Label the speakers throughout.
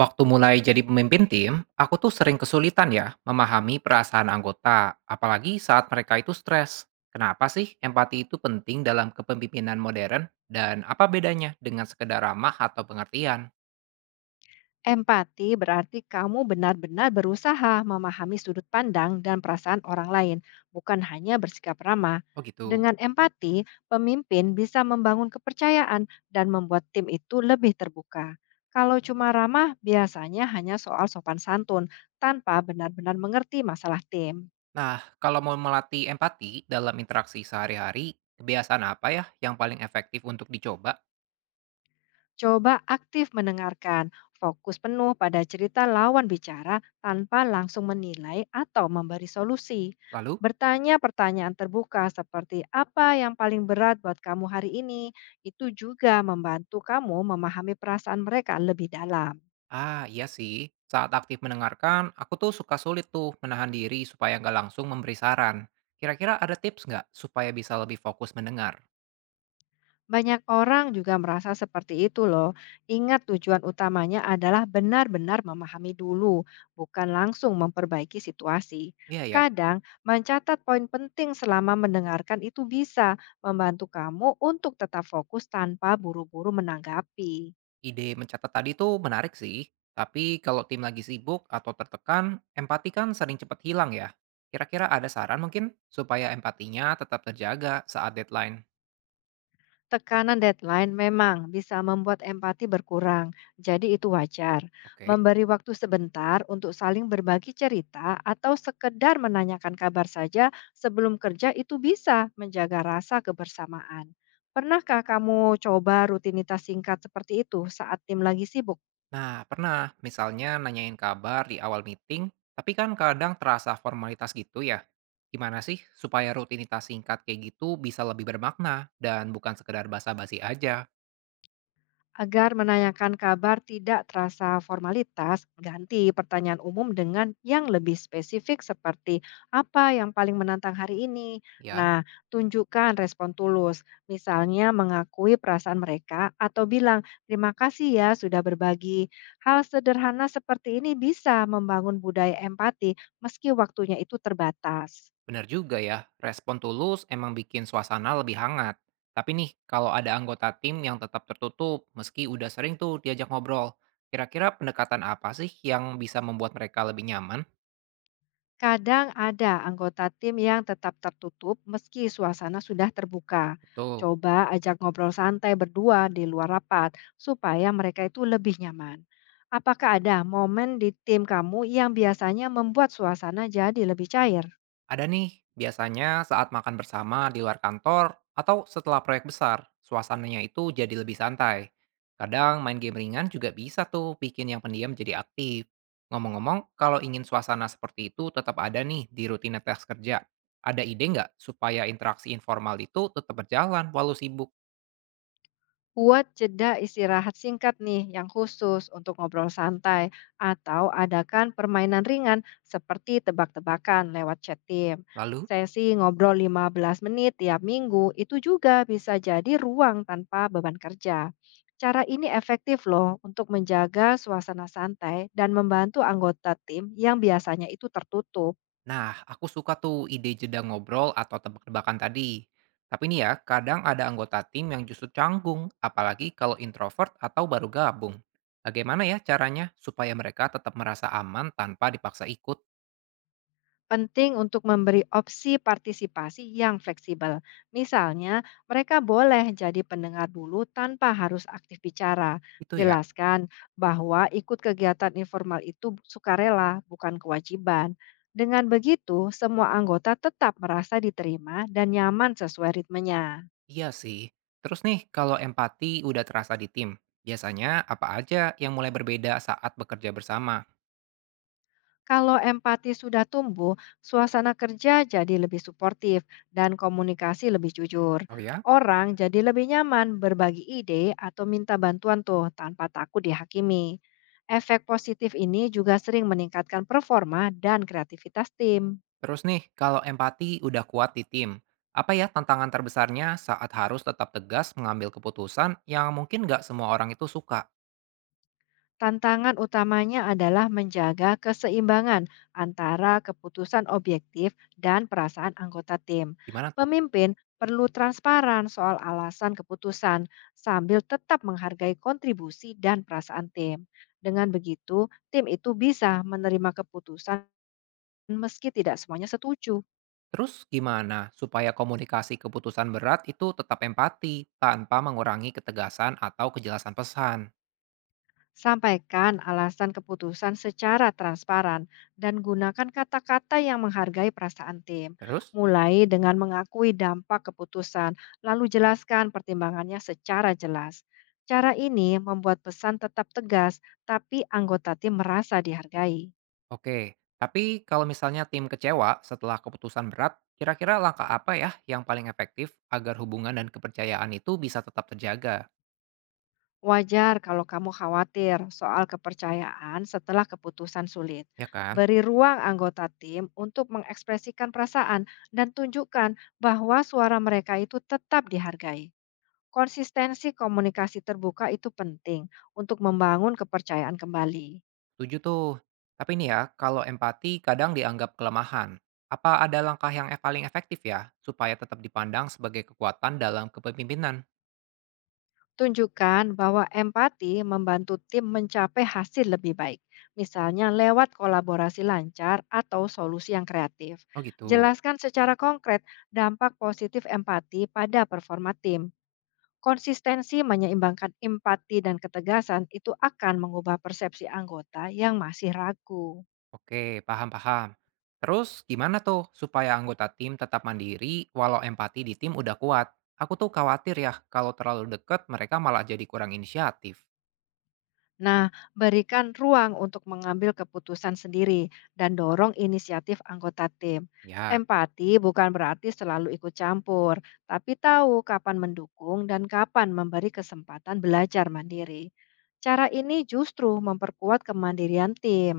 Speaker 1: Waktu mulai jadi pemimpin tim, aku tuh sering kesulitan ya memahami perasaan anggota, apalagi saat mereka itu stres. Kenapa sih empati itu penting dalam kepemimpinan modern dan apa bedanya dengan sekedar ramah atau pengertian?
Speaker 2: Empati berarti kamu benar-benar berusaha memahami sudut pandang dan perasaan orang lain, bukan hanya bersikap ramah.
Speaker 1: Oh gitu.
Speaker 2: Dengan empati, pemimpin bisa membangun kepercayaan dan membuat tim itu lebih terbuka. Kalau cuma ramah, biasanya hanya soal sopan santun tanpa benar-benar mengerti masalah tim.
Speaker 1: Nah, kalau mau melatih empati dalam interaksi sehari-hari, kebiasaan apa ya yang paling efektif untuk dicoba?
Speaker 2: Coba aktif mendengarkan, fokus penuh pada cerita lawan bicara tanpa langsung menilai atau memberi solusi.
Speaker 1: Lalu?
Speaker 2: Bertanya pertanyaan terbuka seperti apa yang paling berat buat kamu hari ini, itu juga membantu kamu memahami perasaan mereka lebih dalam.
Speaker 1: Ah, iya sih. Saat aktif mendengarkan, aku tuh suka sulit tuh menahan diri supaya nggak langsung memberi saran. Kira-kira ada tips nggak supaya bisa lebih fokus mendengar?
Speaker 2: Banyak orang juga merasa seperti itu loh. Ingat tujuan utamanya adalah benar-benar memahami dulu, bukan langsung memperbaiki situasi.
Speaker 1: Iya ya,
Speaker 2: Kadang, mencatat poin penting selama mendengarkan itu bisa membantu kamu untuk tetap fokus tanpa buru-buru menanggapi.
Speaker 1: ide mencatat tadi tuh menarik sih. Tapi kalau tim lagi sibuk atau tertekan, empati kan sering cepat hilang ya. Kira-kira ada saran mungkin supaya empatinya tetap terjaga saat deadline?
Speaker 2: Tekanan deadline memang bisa membuat empati berkurang, jadi itu wajar.
Speaker 1: Oke.
Speaker 2: Memberi waktu sebentar untuk saling berbagi cerita atau sekedar menanyakan kabar saja sebelum kerja itu bisa menjaga rasa kebersamaan. Pernahkah kamu coba rutinitas singkat seperti itu saat tim lagi sibuk?
Speaker 1: Nah, pernah. Misalnya nanyain kabar di awal meeting, tapi kan kadang terasa formalitas gitu ya. Gimana sih supaya rutinitas singkat kayak gitu bisa lebih bermakna dan bukan sekedar basa-basi aja?
Speaker 2: Agar menanyakan kabar tidak terasa formalitas, ganti pertanyaan umum dengan yang lebih spesifik seperti apa yang paling menantang hari ini.
Speaker 1: Ya,
Speaker 2: Nah, tunjukkan respon tulus, misalnya mengakui perasaan mereka atau bilang terima kasih ya sudah berbagi. Hal sederhana seperti ini bisa membangun budaya empati meski waktunya itu terbatas.
Speaker 1: benar juga ya. Respon tulus emang bikin suasana lebih hangat. Tapi nih, kalau ada anggota tim yang tetap tertutup, meski udah sering tuh diajak ngobrol, kira-kira pendekatan apa sih yang bisa membuat mereka lebih nyaman?
Speaker 2: Kadang ada anggota tim yang tetap tertutup meski suasana sudah terbuka.
Speaker 1: Betul.
Speaker 2: Coba ajak ngobrol santai berdua di luar rapat supaya mereka itu lebih nyaman. Apakah ada momen di tim kamu yang biasanya membuat suasana jadi lebih cair?
Speaker 1: Ada nih, biasanya saat makan bersama di luar kantor atau setelah proyek besar, suasananya itu jadi lebih santai. Kadang main game ringan juga bisa tuh bikin yang pendiam jadi aktif. Ngomong-ngomong, kalau ingin suasana seperti itu tetap ada nih di rutinitas kerja. Ada ide nggak supaya interaksi informal itu tetap berjalan walau sibuk?
Speaker 2: Buat jeda istirahat singkat nih yang khusus untuk ngobrol santai atau adakan permainan ringan seperti tebak-tebakan lewat chat tim.
Speaker 1: Lalu.
Speaker 2: Sesi ngobrol 15 menit tiap minggu itu juga bisa jadi ruang tanpa beban kerja. Cara ini efektif loh untuk menjaga suasana santai dan membantu anggota tim yang biasanya itu tertutup.
Speaker 1: Nah, aku suka tuh ide jeda ngobrol atau tebak-tebakan tadi. Tapi nih ya, kadang ada anggota tim yang justru canggung, apalagi kalau introvert atau baru gabung. Bagaimana ya caranya supaya mereka tetap merasa aman tanpa dipaksa ikut?
Speaker 2: Penting untuk memberi opsi partisipasi yang fleksibel. Misalnya, mereka boleh jadi pendengar dulu tanpa harus aktif bicara.
Speaker 1: Itu ya?
Speaker 2: Jelaskan bahwa ikut kegiatan informal itu sukarela, bukan kewajiban. Dengan begitu, semua anggota tetap merasa diterima dan nyaman sesuai ritmenya.
Speaker 1: Iya sih. Terus nih, kalau empati udah terasa di tim, biasanya apa aja yang mulai berbeda saat bekerja bersama?
Speaker 2: Kalau empati sudah tumbuh, suasana kerja jadi lebih suportif dan komunikasi lebih jujur.
Speaker 1: Oh ya?
Speaker 2: Orang jadi lebih nyaman berbagi ide atau minta bantuan tuh tanpa takut dihakimi. Efek positif ini juga sering meningkatkan performa dan kreativitas tim.
Speaker 1: Terus nih, kalau empati udah kuat di tim, apa ya tantangan terbesarnya saat harus tetap tegas mengambil keputusan yang mungkin nggak semua orang itu suka?
Speaker 2: Tantangan utamanya adalah menjaga keseimbangan antara keputusan objektif dan perasaan anggota tim.
Speaker 1: Gimana tuh?
Speaker 2: Pemimpin perlu transparan soal alasan keputusan sambil tetap menghargai kontribusi dan perasaan tim. Dengan begitu, tim itu bisa menerima keputusan meski tidak semuanya setuju.
Speaker 1: Terus gimana supaya komunikasi keputusan berat itu tetap empati tanpa mengurangi ketegasan atau kejelasan pesan?
Speaker 2: Sampaikan alasan keputusan secara transparan dan gunakan kata-kata yang menghargai perasaan tim.
Speaker 1: Terus?
Speaker 2: Mulai dengan mengakui dampak keputusan, lalu jelaskan pertimbangannya secara jelas. Cara ini membuat pesan tetap tegas, tapi anggota tim merasa dihargai.
Speaker 1: Oke, tapi kalau misalnya tim kecewa setelah keputusan berat, kira-kira langkah apa ya yang paling efektif agar hubungan dan kepercayaan itu bisa tetap terjaga?
Speaker 2: Wajar kalau kamu khawatir soal kepercayaan setelah keputusan sulit.
Speaker 1: Ya kan?
Speaker 2: Beri ruang anggota tim untuk mengekspresikan perasaan dan tunjukkan bahwa suara mereka itu tetap dihargai. Konsistensi komunikasi terbuka itu penting untuk membangun kepercayaan kembali.
Speaker 1: Tujuh tuh. Tapi nih ya, kalau empati kadang dianggap kelemahan. Apa ada langkah yang paling efektif ya, supaya tetap dipandang sebagai kekuatan dalam kepemimpinan?
Speaker 2: Tunjukkan bahwa empati membantu tim mencapai hasil lebih baik, misalnya lewat kolaborasi lancar atau solusi yang kreatif.
Speaker 1: Oh gitu.
Speaker 2: Jelaskan secara konkret dampak positif empati pada performa tim. Konsistensi menyeimbangkan empati dan ketegasan itu akan mengubah persepsi anggota yang masih ragu.
Speaker 1: Oke, paham-paham. Terus gimana tuh supaya anggota tim tetap mandiri walau empati di tim udah kuat? Aku tuh khawatir ya, kalau terlalu deket mereka malah jadi kurang inisiatif.
Speaker 2: Nah, berikan ruang untuk mengambil keputusan sendiri dan dorong inisiatif anggota tim.
Speaker 1: Ya.
Speaker 2: Empati bukan berarti selalu ikut campur, tapi tahu kapan mendukung dan kapan memberi kesempatan belajar mandiri. Cara ini justru memperkuat kemandirian tim.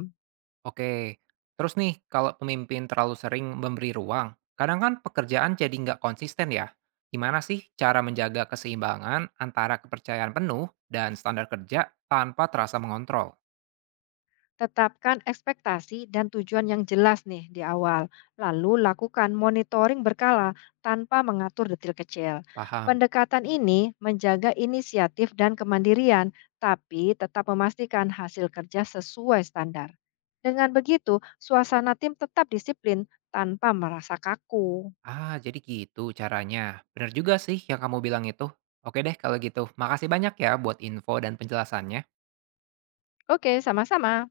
Speaker 1: Oke, terus nih kalau pemimpin terlalu sering memberi ruang, kadang kan pekerjaan jadi nggak konsisten ya. Gimana sih cara menjaga keseimbangan antara kepercayaan penuh dan standar kerja tanpa terasa mengontrol?
Speaker 2: Tetapkan ekspektasi dan tujuan yang jelas nih di awal, lalu lakukan monitoring berkala tanpa mengatur detail kecil.
Speaker 1: Paham.
Speaker 2: Pendekatan ini menjaga inisiatif dan kemandirian, tapi tetap memastikan hasil kerja sesuai standar. Dengan begitu, suasana tim tetap disiplin tanpa merasa kaku.
Speaker 1: Ah, jadi gitu caranya. Bener juga sih yang kamu bilang itu. Oke deh kalau gitu, makasih banyak ya buat info dan penjelasannya.
Speaker 2: Oke, sama-sama.